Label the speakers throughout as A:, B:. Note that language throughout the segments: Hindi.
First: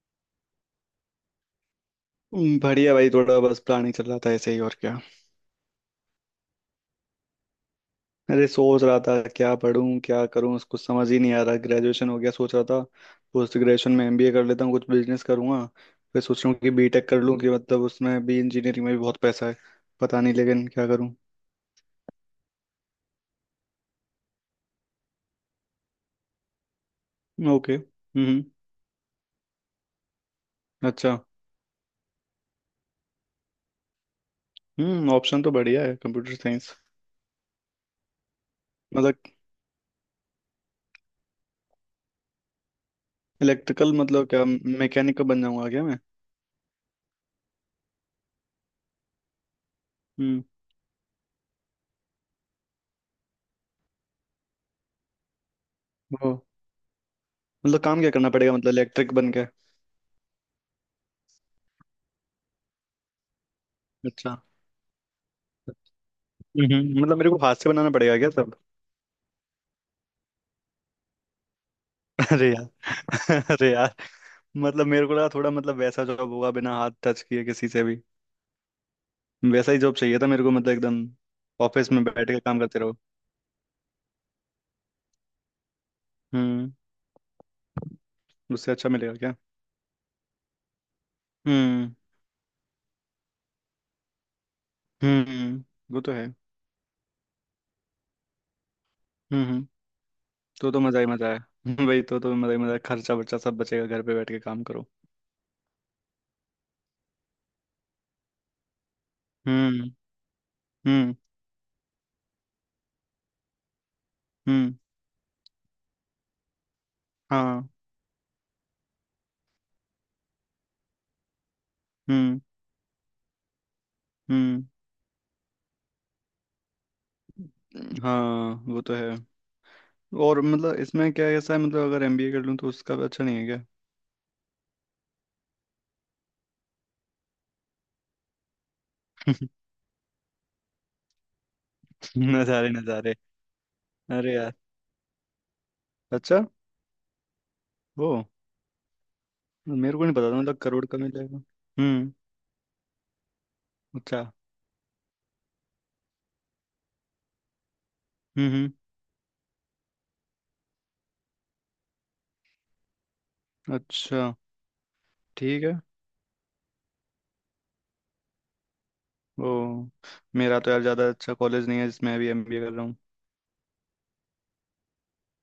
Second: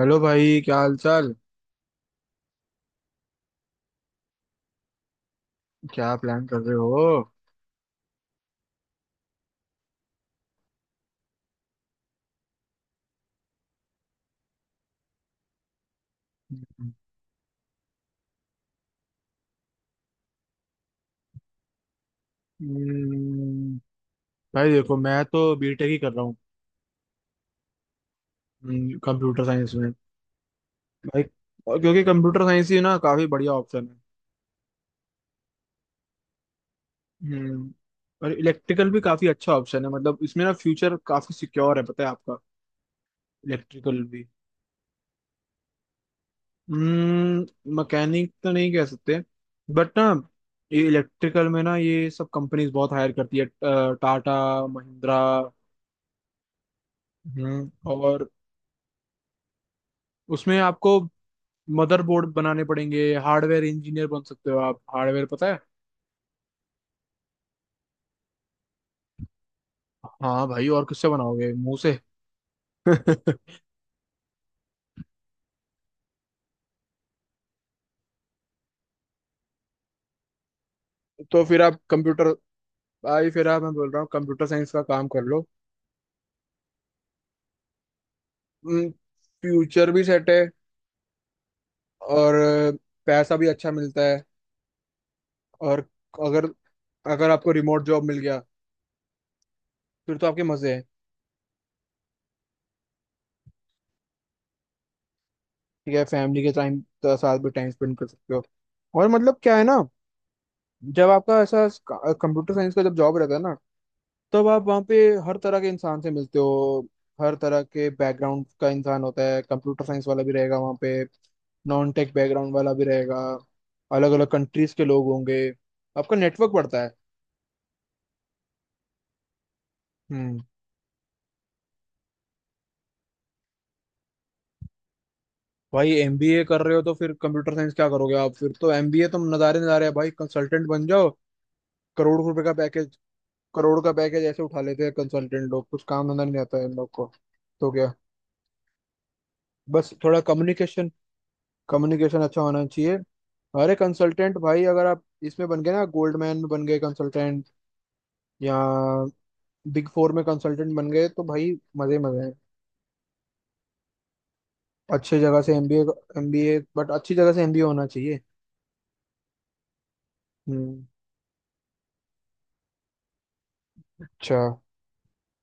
A: हेलो भाई, क्या हाल चाल।
B: बढ़िया भाई। थोड़ा बस प्लानिंग चल रहा था ऐसे ही। और क्या।
A: क्या प्लान कर रहे हो?
B: अरे सोच रहा था क्या पढूं क्या करूं, कुछ समझ ही नहीं आ रहा। ग्रेजुएशन हो गया, सोच रहा था पोस्ट ग्रेजुएशन में एमबीए कर लेता हूँ, कुछ बिजनेस करूंगा। फिर सोच रहा हूँ कि बीटेक कर लूँ, कि मतलब उसमें भी इंजीनियरिंग में भी बहुत पैसा है। पता नहीं, लेकिन क्या करूँ।
A: हम्म। भाई देखो मैं तो बीटेक ही कर रहा हूँ
B: ओके। हम्म।
A: कंप्यूटर साइंस में।
B: अच्छा।
A: भाई, और क्योंकि कंप्यूटर साइंस ही ना काफी बढ़िया ऑप्शन है।
B: हम्म, ऑप्शन तो बढ़िया है कंप्यूटर साइंस।
A: हम्म। और इलेक्ट्रिकल भी
B: मतलब
A: काफी अच्छा ऑप्शन है, मतलब इसमें ना फ्यूचर काफी सिक्योर है, पता है आपका।
B: इलेक्ट्रिकल
A: इलेक्ट्रिकल भी।
B: मतलब क्या, मैकेनिकल बन जाऊंगा क्या मैं।
A: हम्म, मैकेनिक तो नहीं कह सकते। बट ना,
B: हम्म,
A: ये इलेक्ट्रिकल में ना, ये सब कंपनीज बहुत हायर करती है टाटा, महिंद्रा।
B: वो।
A: हम्म।
B: मतलब काम क्या
A: और
B: करना पड़ेगा, मतलब इलेक्ट्रिक बन के।
A: उसमें आपको मदरबोर्ड बनाने पड़ेंगे, हार्डवेयर इंजीनियर बन
B: अच्छा।
A: सकते हो आप। हार्डवेयर पता है?
B: हम्म, मतलब मेरे को हाथ से बनाना पड़ेगा क्या सब।
A: हाँ भाई, और किससे बनाओगे, मुंह से?
B: अरे यार अरे यार। मतलब मेरे को लगा थोड़ा, मतलब वैसा जॉब होगा बिना हाथ टच किए किसी से भी। वैसा ही जॉब चाहिए था मेरे को, मतलब एकदम
A: तो फिर आप
B: ऑफिस में
A: कंप्यूटर।
B: बैठ के काम करते रहो।
A: भाई, फिर आप, मैं बोल रहा हूँ कंप्यूटर साइंस का काम कर लो।
B: हम्म। उससे अच्छा मिलेगा क्या।
A: फ्यूचर भी सेट है।
B: हम्म।
A: और पैसा भी अच्छा मिलता है।
B: हम्म,
A: और
B: वो तो है।
A: अगर अगर आपको रिमोट जॉब मिल गया,
B: हम्म, हम्म।
A: फिर तो आपके
B: तो
A: मजे
B: तो
A: हैं।
B: मजा ही मजा है। वही तो मजा ही मजा है, खर्चा वर्चा सब बचेगा, घर पे बैठ के काम करो।
A: ठीक है, फैमिली के टाइम साथ भी टाइम स्पेंड कर सकते हो। और मतलब, क्या है ना,
B: हम्म।
A: जब
B: हम्म।
A: आपका ऐसा कंप्यूटर साइंस का जब जॉब रहता है ना, तब आप
B: हम्म।
A: वहाँ पे हर तरह के इंसान से मिलते हो। हर तरह
B: हाँ।
A: के बैकग्राउंड का इंसान होता है, कंप्यूटर साइंस वाला भी रहेगा वहाँ पे, नॉन टेक
B: हम्म।
A: बैकग्राउंड वाला भी रहेगा, अलग अलग
B: हम्म।
A: कंट्रीज के लोग होंगे। आपका नेटवर्क बढ़ता है।
B: हाँ, वो तो है।
A: हम्म।
B: और मतलब इसमें क्या ऐसा है, मतलब अगर एमबीए कर लूँ तो उसका भी अच्छा नहीं है क्या।
A: भाई, एमबीए कर रहे हो तो फिर कंप्यूटर साइंस क्या करोगे आप? फिर तो एमबीए तो नज़ारे नज़ारे है भाई, कंसल्टेंट बन जाओ। करोड़ रुपए का
B: नज़ारे
A: पैकेज।
B: नज़ारे।
A: करोड़ का पैकेज
B: अरे
A: ऐसे
B: यार।
A: उठा लेते हैं कंसल्टेंट लोग, कुछ काम धंधा नहीं
B: अच्छा।
A: आता है इन लोग को। तो क्या,
B: वो,
A: बस
B: मेरे को नहीं
A: थोड़ा
B: पता था मतलब करोड़
A: कम्युनिकेशन,
B: का मिलेगा। हम्म।
A: कम्युनिकेशन अच्छा होना चाहिए। अरे
B: अच्छा।
A: कंसल्टेंट भाई, अगर आप इसमें बन गए ना, गोल्डमैन में बन गए कंसल्टेंट,
B: हम्म।
A: या
B: हम्म।
A: बिग फोर में कंसल्टेंट बन गए, तो भाई मजे मजे हैं।
B: अच्छा।
A: अच्छी जगह से
B: ठीक है।
A: एमबीए। एमबीए, बट अच्छी जगह से एमबीए होना चाहिए।
B: वो, मेरा तो यार
A: हम्म।
B: ज़्यादा अच्छा कॉलेज नहीं है जिसमें अभी एमबीए कर रहा हूँ।
A: अच्छा।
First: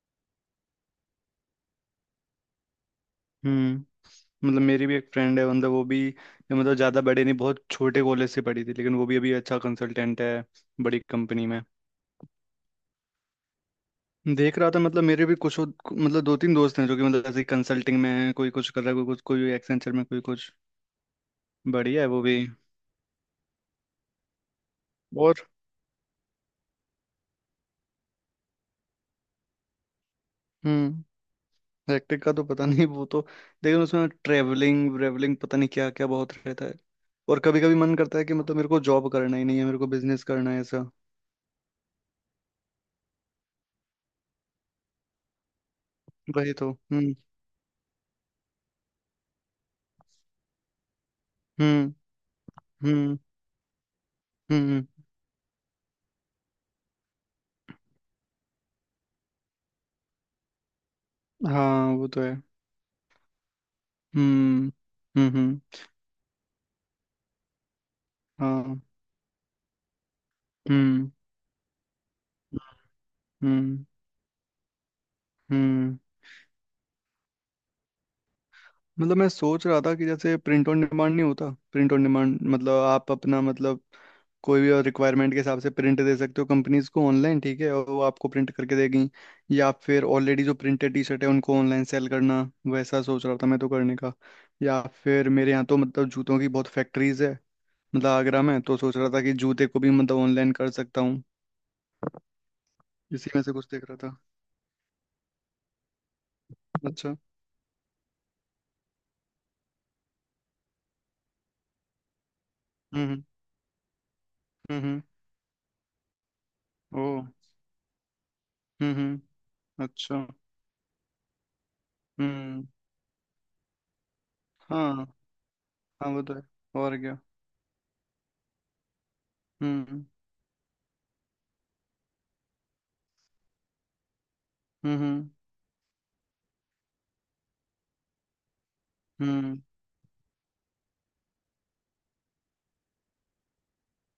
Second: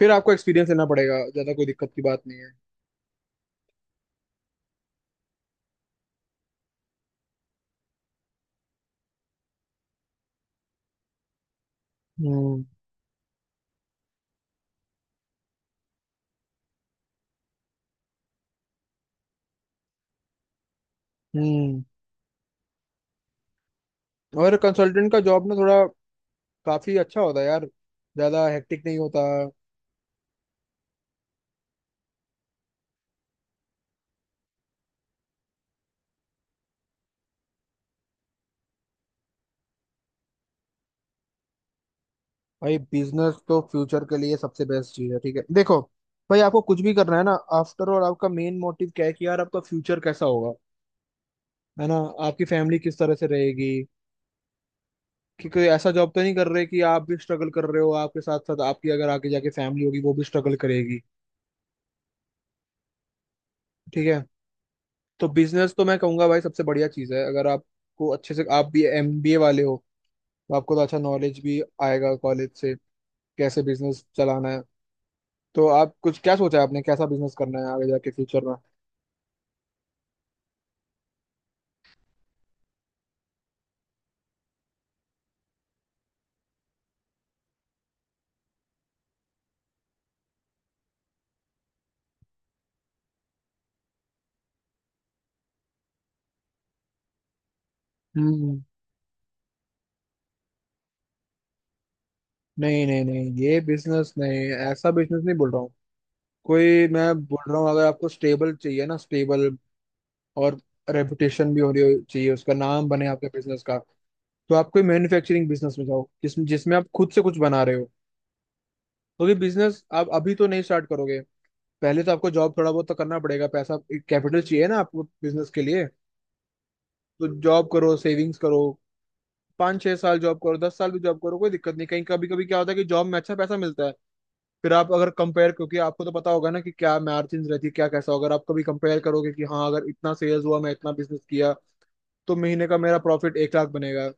A: फिर आपको एक्सपीरियंस लेना पड़ेगा, ज्यादा कोई दिक्कत की बात नहीं है।
B: हम्म। मतलब मेरी भी एक फ्रेंड है, मतलब वो भी मतलब ज़्यादा बड़े नहीं, बहुत छोटे कॉलेज से पढ़ी थी, लेकिन वो भी अभी अच्छा कंसल्टेंट है बड़ी कंपनी में।
A: हम्म।
B: देख रहा था, मतलब मेरे भी कुछ मतलब दो तीन दोस्त हैं जो कि मतलब ऐसे कंसल्टिंग में है, कोई कुछ कर रहा है, कोई कुछ, कोई एक्सेंचर में, कोई कुछ।
A: हम्म।
B: बढ़िया है वो भी।
A: और कंसल्टेंट का
B: और।
A: जॉब ना थोड़ा काफी अच्छा होता है यार, ज्यादा हेक्टिक नहीं होता।
B: हम्म। हेक्टिक का तो पता नहीं वो तो, लेकिन उसमें ट्रेवलिंग व्रेवलिंग पता नहीं क्या क्या बहुत रहता है। और कभी कभी मन करता है कि मतलब मेरे को जॉब करना ही नहीं है, मेरे को बिजनेस करना है ऐसा।
A: भाई, बिजनेस तो फ्यूचर के लिए सबसे बेस्ट चीज है। ठीक है, देखो भाई,
B: वही
A: आपको
B: तो।
A: कुछ भी
B: हम्म।
A: करना है ना, आफ्टर और आपका मेन मोटिव क्या है कि यार आपका फ्यूचर कैसा होगा, है
B: हम्म।
A: ना, आपकी फैमिली किस तरह
B: हम्म।
A: से रहेगी,
B: हम्म। हम्म।
A: कि कोई ऐसा जॉब तो नहीं कर रहे कि आप भी स्ट्रगल कर रहे हो, आपके साथ साथ आपकी अगर आगे जाके फैमिली होगी, वो भी स्ट्रगल करेगी।
B: हाँ, वो तो है।
A: ठीक है।
B: हम्म।
A: तो
B: हम्म। हम्म।
A: बिजनेस तो मैं कहूंगा भाई सबसे बढ़िया चीज है, अगर आपको अच्छे से, आप
B: हाँ।
A: भी एमबीए वाले हो, तो आपको तो अच्छा
B: हम्म।
A: नॉलेज भी आएगा कॉलेज से, कैसे
B: हम्म।
A: बिजनेस चलाना है। तो आप
B: हम्म।
A: कुछ, क्या सोचा है आपने, कैसा बिजनेस करना है आगे जाके फ्यूचर
B: मतलब मैं सोच रहा था कि जैसे प्रिंट ऑन डिमांड नहीं होता, प्रिंट ऑन डिमांड मतलब आप अपना, मतलब कोई भी रिक्वायरमेंट के हिसाब से प्रिंट दे सकते हो कंपनीज को ऑनलाइन, ठीक है, और वो आपको प्रिंट करके देगी। या फिर ऑलरेडी जो प्रिंटेड टी शर्ट है उनको ऑनलाइन सेल करना, वैसा सोच रहा था मैं तो करने का। या फिर मेरे यहाँ तो मतलब जूतों की बहुत फैक्ट्रीज है, मतलब आगरा में,
A: में?
B: तो सोच रहा था कि जूते को भी मतलब ऑनलाइन कर सकता हूँ।
A: नहीं नहीं
B: इसी
A: नहीं,
B: में से
A: ये
B: कुछ देख रहा
A: बिजनेस
B: था।
A: नहीं, ऐसा बिजनेस नहीं बोल रहा हूँ। कोई, मैं
B: अच्छा।
A: बोल रहा हूँ अगर आपको स्टेबल चाहिए ना, स्टेबल, और रेपुटेशन भी हो रही हो चाहिए, उसका नाम बने
B: हम्म।
A: आपके बिजनेस का। तो आप कोई
B: हम्म। हम्म।
A: मैन्युफैक्चरिंग बिजनेस में जाओ जिसमें जिसमें आप
B: ओ।
A: खुद से कुछ बना रहे हो।
B: हम्म।
A: क्योंकि
B: हम्म।
A: बिजनेस आप
B: अच्छा।
A: अभी तो नहीं स्टार्ट करोगे, पहले तो आपको जॉब
B: हम्म।
A: थोड़ा बहुत तो करना पड़ेगा, पैसा कैपिटल चाहिए ना
B: हाँ।
A: आपको बिजनेस के लिए।
B: हाँ, वो तो है। और क्या।
A: तो जॉब करो, सेविंग्स करो। पाँच छह
B: हम्म।
A: साल जॉब करो, 10 साल भी जॉब करो, कोई दिक्कत नहीं, कहीं कभी कभी क्या होता है कि जॉब में अच्छा पैसा मिलता है। फिर आप अगर
B: हम्म।
A: कंपेयर, क्योंकि आपको तो पता होगा ना कि क्या मार्जिन रहती है, क्या कैसा होगा। अगर आप कभी कंपेयर करोगे कि
B: हम्म।
A: हाँ, अगर इतना सेल्स हुआ, मैं इतना बिजनेस किया, तो महीने का मेरा प्रॉफिट 1 लाख बनेगा।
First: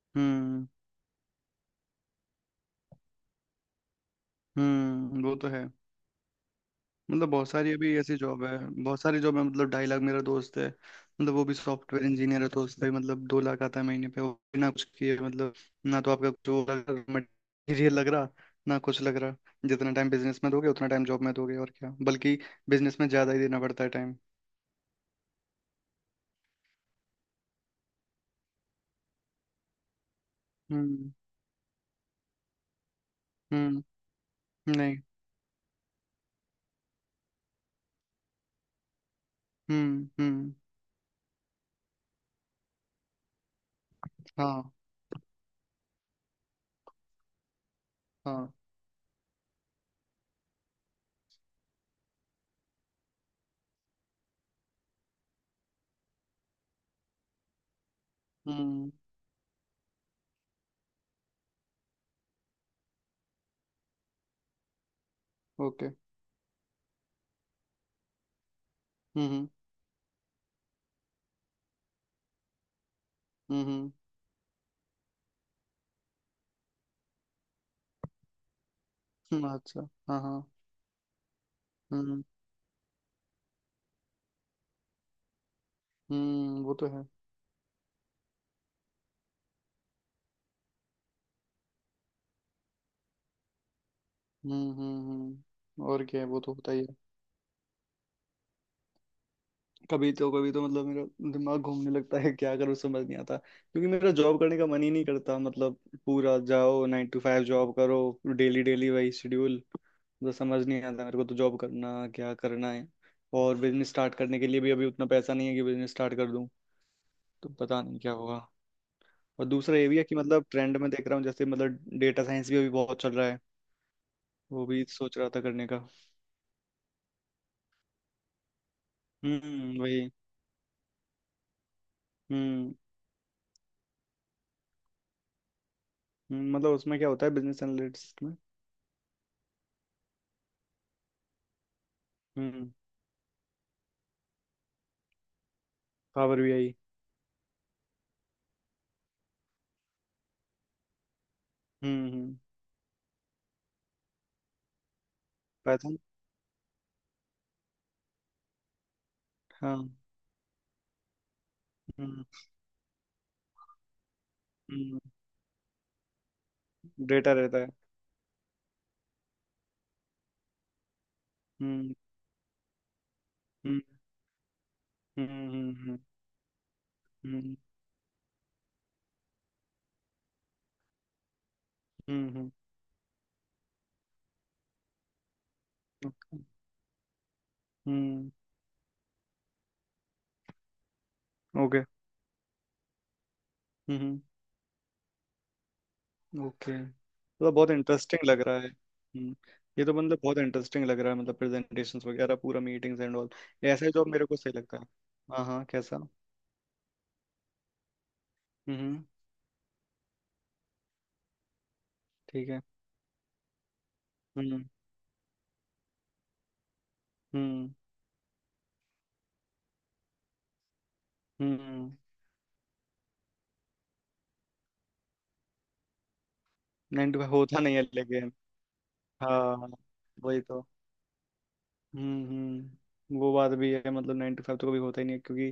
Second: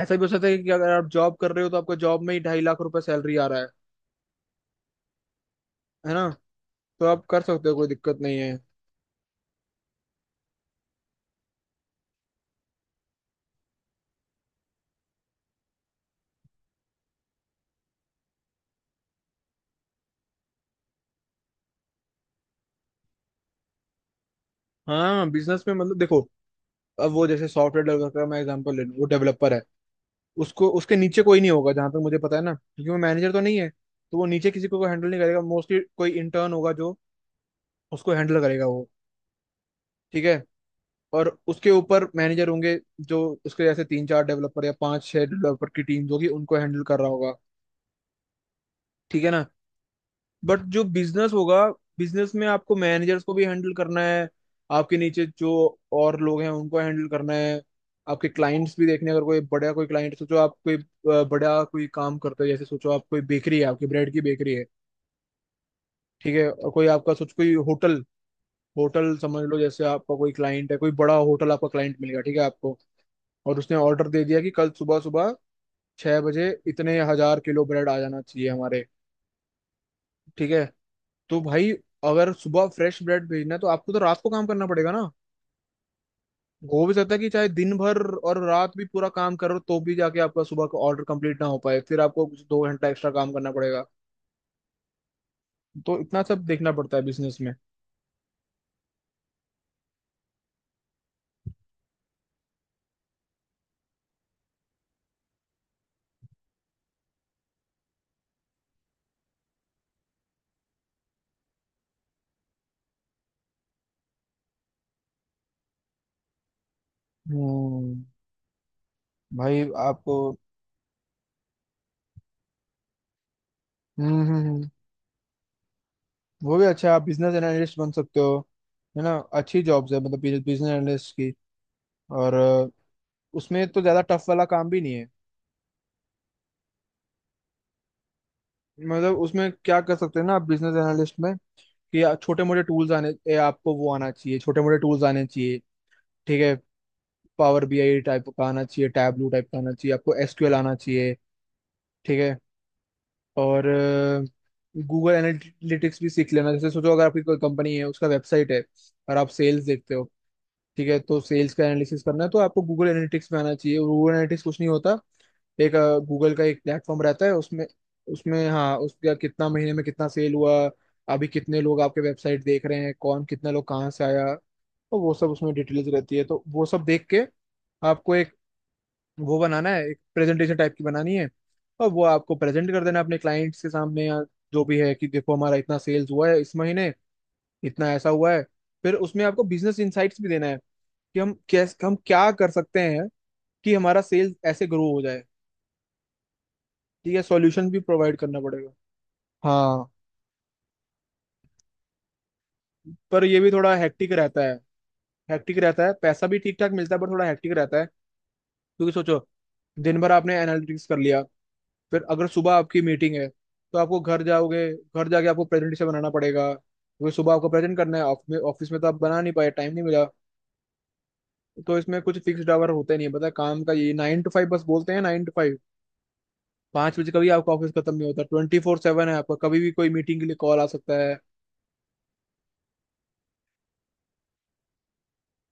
A: ऐसा भी हो सकता है
B: हम्म।
A: कि अगर आप जॉब कर रहे हो तो आपको जॉब में ही 2.5 लाख रुपए सैलरी आ रहा है
B: हम्म, वो तो है।
A: है ना। तो आप
B: मतलब
A: कर
B: बहुत
A: सकते
B: सारी
A: हो, कोई
B: अभी ऐसी
A: दिक्कत नहीं
B: जॉब
A: है।
B: है। बहुत सारी जॉब है, मतलब 2.5 लाख। मेरा दोस्त है, मतलब वो भी सॉफ्टवेयर इंजीनियर है, तो उसका भी मतलब 2 लाख आता है महीने पे, वो भी ना कुछ किए मतलब। ना तो आपका कुछ वो लग रहा, मटेरियल लग रहा, ना कुछ लग रहा। जितना टाइम बिजनेस में दोगे उतना टाइम जॉब में दोगे और क्या, बल्कि बिजनेस में ज्यादा ही देना पड़ता है टाइम।
A: हाँ, बिजनेस में मतलब देखो, अब वो जैसे सॉफ्टवेयर डेवलपर का मैं एग्जांपल ले लूँ, वो डेवलपर है। उसको, उसके
B: हम्म।
A: नीचे कोई नहीं होगा, जहां तक मुझे पता है ना, क्योंकि वो मैनेजर तो नहीं है,
B: हम्म।
A: तो वो नीचे किसी को
B: नहीं।
A: हैंडल नहीं करेगा, मोस्टली कोई इंटर्न होगा जो उसको हैंडल करेगा वो।
B: हम्म।
A: ठीक है।
B: हम्म।
A: और उसके ऊपर मैनेजर होंगे, जो उसके जैसे तीन चार डेवलपर या
B: हाँ।
A: पांच छह डेवलपर की टीम होगी, उनको हैंडल कर रहा होगा।
B: हाँ।
A: ठीक है ना। बट जो बिजनेस होगा, बिजनेस में आपको मैनेजर्स को भी हैंडल करना है, आपके नीचे जो और लोग हैं उनको हैंडल करना है। आपके क्लाइंट्स भी
B: हम्म।
A: देखने हैं, अगर कोई बड़ा कोई क्लाइंट, सोचो आप कोई बड़ा कोई काम करते हो, जैसे सोचो आप कोई बेकरी है, आपकी ब्रेड की बेकरी है,
B: ओके।
A: ठीक है, और कोई आपका सोचो कोई होटल, होटल समझ
B: हम्म।
A: लो, जैसे आपका कोई क्लाइंट है, कोई बड़ा होटल आपका क्लाइंट मिल गया, ठीक है आपको, और उसने
B: हम्म।
A: ऑर्डर दे दिया कि कल सुबह सुबह 6 बजे इतने हजार किलो ब्रेड आ जाना चाहिए हमारे।
B: अच्छा। हाँ हाँ।
A: ठीक है, तो भाई
B: हम्म।
A: अगर सुबह फ्रेश ब्रेड भेजना है तो आपको तो रात को काम करना पड़ेगा ना।
B: हम्म, वो
A: हो
B: तो
A: भी
B: है।
A: सकता है कि चाहे दिन भर और रात भी पूरा काम करो, तो भी जाके आपका सुबह का ऑर्डर कंप्लीट ना हो पाए, फिर आपको कुछ 2 घंटा एक्स्ट्रा काम करना पड़ेगा।
B: हम्म। हम्म।
A: तो
B: और क्या
A: इतना
B: है, वो
A: सब
B: तो
A: देखना
B: होता ही है।
A: पड़ता है बिजनेस में।
B: कभी तो, कभी तो मतलब मेरा दिमाग घूमने लगता है क्या करूँ, समझ नहीं आता, क्योंकि मेरा जॉब करने का मन ही नहीं करता, मतलब पूरा जाओ 9 to 5 जॉब करो, डेली डेली वही शेड्यूल। तो समझ नहीं आता मेरे को तो जॉब करना क्या करना है। और बिजनेस स्टार्ट करने के लिए भी अभी उतना पैसा नहीं है कि बिजनेस स्टार्ट कर दूं। तो पता नहीं
A: हम्म,
B: क्या होगा। और
A: भाई
B: दूसरा ये भी है
A: आपको।
B: कि मतलब ट्रेंड में देख रहा हूँ, जैसे मतलब डेटा साइंस भी अभी बहुत चल रहा है,
A: हम्म, हम्म,
B: वो
A: हम्म।
B: भी सोच रहा था करने का।
A: वो भी अच्छा, आप बिजनेस एनालिस्ट बन सकते हो, है ना, अच्छी
B: हम्म,
A: जॉब्स है
B: वही।
A: मतलब बिजनेस एनालिस्ट की। और
B: हम्म।
A: उसमें तो ज्यादा टफ वाला काम भी नहीं है।
B: मतलब उसमें क्या होता है बिजनेस एनालिटिक्स में।
A: मतलब उसमें क्या कर सकते हैं ना आप बिजनेस एनालिस्ट में, कि छोटे मोटे
B: हम्म।
A: टूल्स आने, आपको वो आना चाहिए, छोटे मोटे टूल्स आने चाहिए।
B: पावर
A: ठीक
B: बी
A: है,
B: आई
A: पावर बीआई टाइप का आना चाहिए, टैबलू टाइप का आना चाहिए, आपको एसक्यूएल आना चाहिए।
B: हम्म।
A: ठीक
B: हम्म।
A: है। और गूगल
B: पाइथन।
A: एनालिटिक्स भी सीख लेना, जैसे सोचो अगर आपकी कोई कंपनी है, उसका वेबसाइट है और आप सेल्स
B: हाँ।
A: देखते हो, ठीक है, तो सेल्स का एनालिसिस करना
B: हम्म।
A: है तो आपको गूगल एनालिटिक्स में आना चाहिए। गूगल एनालिटिक्स कुछ नहीं होता,
B: हम्म।
A: एक गूगल का एक प्लेटफॉर्म रहता है
B: डेटा रहता
A: उसमें,
B: है।
A: उसमें हाँ उसका कितना महीने में कितना सेल हुआ, अभी कितने लोग
B: हम्म।
A: आपके वेबसाइट देख रहे हैं, कौन कितना लोग
B: हम्म।
A: कहाँ से आया, तो वो सब
B: हम्म।
A: उसमें डिटेल्स
B: हम्म।
A: रहती है, तो वो सब देख के
B: हम्म।
A: आपको एक वो बनाना है, एक प्रेजेंटेशन टाइप की बनानी है, और वो आपको
B: हम्म।
A: प्रेजेंट कर देना है अपने क्लाइंट्स के सामने, या जो भी है, कि देखो हमारा इतना
B: हम्म।
A: सेल्स हुआ है
B: ओके।
A: इस महीने, इतना ऐसा
B: हम्म।
A: हुआ है। फिर उसमें आपको बिजनेस इंसाइट्स भी देना है, कि हम
B: ओके।
A: कैसे, हम क्या कर सकते हैं कि हमारा
B: हम्म।
A: सेल्स ऐसे ग्रो हो जाए।
B: ओके,
A: ठीक है,
B: मतलब
A: सॉल्यूशन
B: बहुत
A: भी प्रोवाइड
B: इंटरेस्टिंग
A: करना
B: लग रहा है।
A: पड़ेगा।
B: हम्म। ये
A: हाँ,
B: तो मतलब बहुत इंटरेस्टिंग लग रहा है, मतलब प्रेजेंटेशंस वगैरह पूरा, मीटिंग्स एंड
A: पर
B: ऑल,
A: ये भी थोड़ा
B: ऐसा जॉब
A: हेक्टिक
B: मेरे को
A: रहता
B: सही
A: है।
B: लगता है। हाँ
A: हेक्टिक
B: हाँ।
A: रहता है,
B: कैसा।
A: पैसा भी ठीक ठाक मिलता है, पर थोड़ा हेक्टिक रहता है। क्योंकि
B: हम्म।
A: सोचो, दिन भर आपने एनालिटिक्स कर लिया, फिर अगर
B: ठीक
A: सुबह
B: है।
A: आपकी मीटिंग है, तो आपको घर
B: हम्म।
A: जाओगे, घर जाके आपको प्रेजेंटेशन बनाना पड़ेगा क्योंकि सुबह आपको
B: हम्म।
A: प्रेजेंट करना है ऑफिस में, ऑफिस में तो आप बना नहीं पाए, टाइम नहीं मिला। तो
B: हम्म।
A: इसमें कुछ फिक्स्ड आवर होते नहीं है, पता है, काम का, ये 9 to 5 बस बोलते हैं, 9 to 5। 5 बजे
B: नहीं तो
A: कभी आपका
B: होता
A: ऑफिस
B: नहीं है,
A: खत्म नहीं होता,
B: लेकिन
A: 24/7 है आपका, कभी
B: हाँ,
A: भी कोई मीटिंग के लिए
B: वही
A: कॉल
B: तो।
A: आ सकता है।
B: हम्म, हम्म, वो बात भी है, मतलब 9 to 5 तो कभी होता ही नहीं है, क्योंकि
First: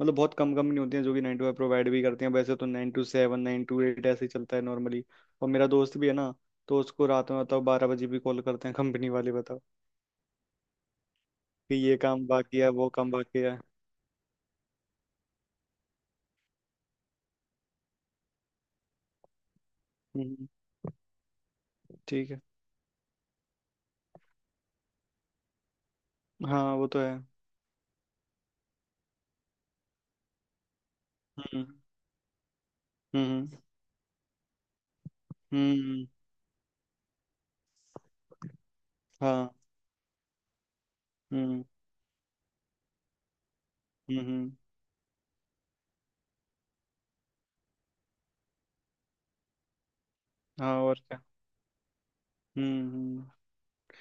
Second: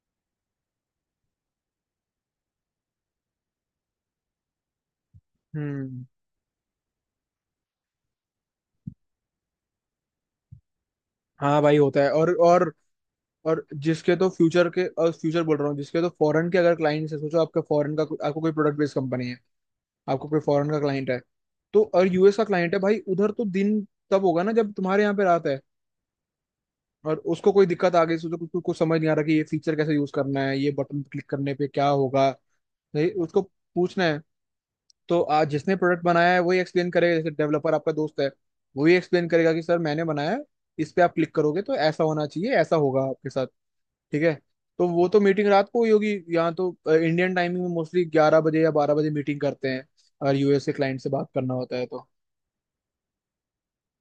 B: मतलब बहुत कम कंपनी होती है जो कि 9 to 5 प्रोवाइड भी करती हैं। वैसे तो 9 to 7, 9 to 8 ऐसे ही चलता है नॉर्मली। और मेरा दोस्त
A: हम्म।
B: भी है ना, तो उसको रात में बताओ 12 बजे भी कॉल करते हैं कंपनी वाले बताओ,
A: हाँ
B: कि
A: भाई,
B: ये
A: होता है।
B: काम
A: और
B: बाकी है,
A: और
B: वो काम बाकी है।
A: और जिसके तो फ्यूचर के, और फ्यूचर बोल रहा हूँ, जिसके तो फॉरेन के अगर क्लाइंट्स है, सोचो आपका फॉरेन का आपको कोई प्रोडक्ट बेस्ड कंपनी है, आपको कोई
B: हम्म।
A: फॉरेन का क्लाइंट है। तो और
B: ठीक
A: यूएस
B: है।
A: का क्लाइंट है भाई, उधर तो दिन तब होगा ना जब तुम्हारे यहाँ पे रात है।
B: हाँ, वो तो है।
A: और उसको कोई दिक्कत आ गई, सोचो कुछ कुछ कुछ समझ नहीं आ रहा कि ये फीचर कैसे यूज करना है, ये बटन क्लिक करने
B: हम्म।
A: पे क्या होगा, नहीं उसको
B: हम्म।
A: पूछना है। तो आज
B: हम्म।
A: जिसने प्रोडक्ट बनाया है वही एक्सप्लेन करेगा, जैसे डेवलपर आपका दोस्त है, वही एक्सप्लेन करेगा
B: हाँ।
A: कि सर, मैंने बनाया है, इस पे आप क्लिक करोगे
B: हम्म।
A: तो ऐसा होना चाहिए, ऐसा होगा आपके साथ।
B: हम्म।
A: ठीक है, तो वो तो मीटिंग रात को हुई होगी, यहाँ तो इंडियन टाइमिंग में मोस्टली 11 बजे या 12 बजे मीटिंग करते हैं, अगर यूएस के
B: हाँ और
A: क्लाइंट से
B: क्या।
A: बात करना होता है तो।
B: हम्म। हम्म।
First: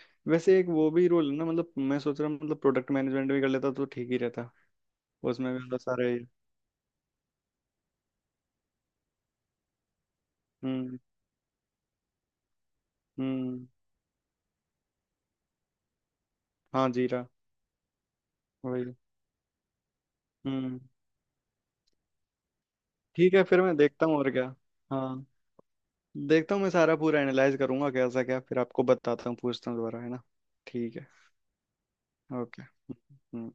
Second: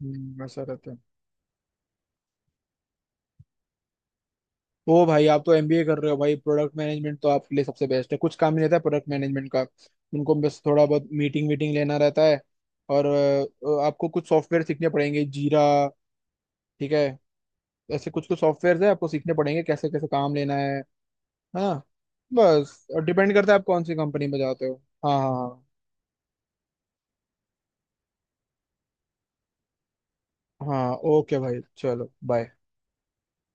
B: वैसे
A: वैसा
B: एक वो
A: रहता है।
B: भी रोल है ना, मतलब मैं सोच रहा हूँ मतलब प्रोडक्ट मैनेजमेंट भी कर लेता तो ठीक ही रहता।
A: ओ भाई, आप
B: उसमें
A: तो
B: भी मतलब
A: एमबीए कर रहे
B: सारे।
A: हो भाई, प्रोडक्ट मैनेजमेंट तो आपके लिए सबसे बेस्ट है, कुछ काम नहीं रहता है प्रोडक्ट मैनेजमेंट का, उनको बस थोड़ा
B: हम्म।
A: बहुत मीटिंग वीटिंग लेना रहता है। और
B: हम्म।
A: आपको कुछ सॉफ्टवेयर सीखने पड़ेंगे, जीरा,
B: हाँ,
A: ठीक है,
B: जीरा।
A: ऐसे कुछ कुछ सॉफ्टवेयर है
B: वही।
A: आपको सीखने पड़ेंगे, कैसे कैसे काम लेना है।
B: हम्म।
A: हाँ, बस
B: ठीक
A: डिपेंड
B: है,
A: करता है
B: फिर
A: आप
B: मैं
A: कौन सी
B: देखता हूँ
A: कंपनी
B: और
A: में
B: क्या।
A: जाते हो। हाँ,
B: हाँ।
A: हाँ, हाँ।
B: देखता हूँ मैं, सारा पूरा एनालाइज करूंगा कैसा क्या, फिर आपको बताता हूँ, पूछता हूँ दोबारा, है ना।
A: हाँ,
B: ठीक है।
A: ओके भाई, चलो बाय।
B: ओके।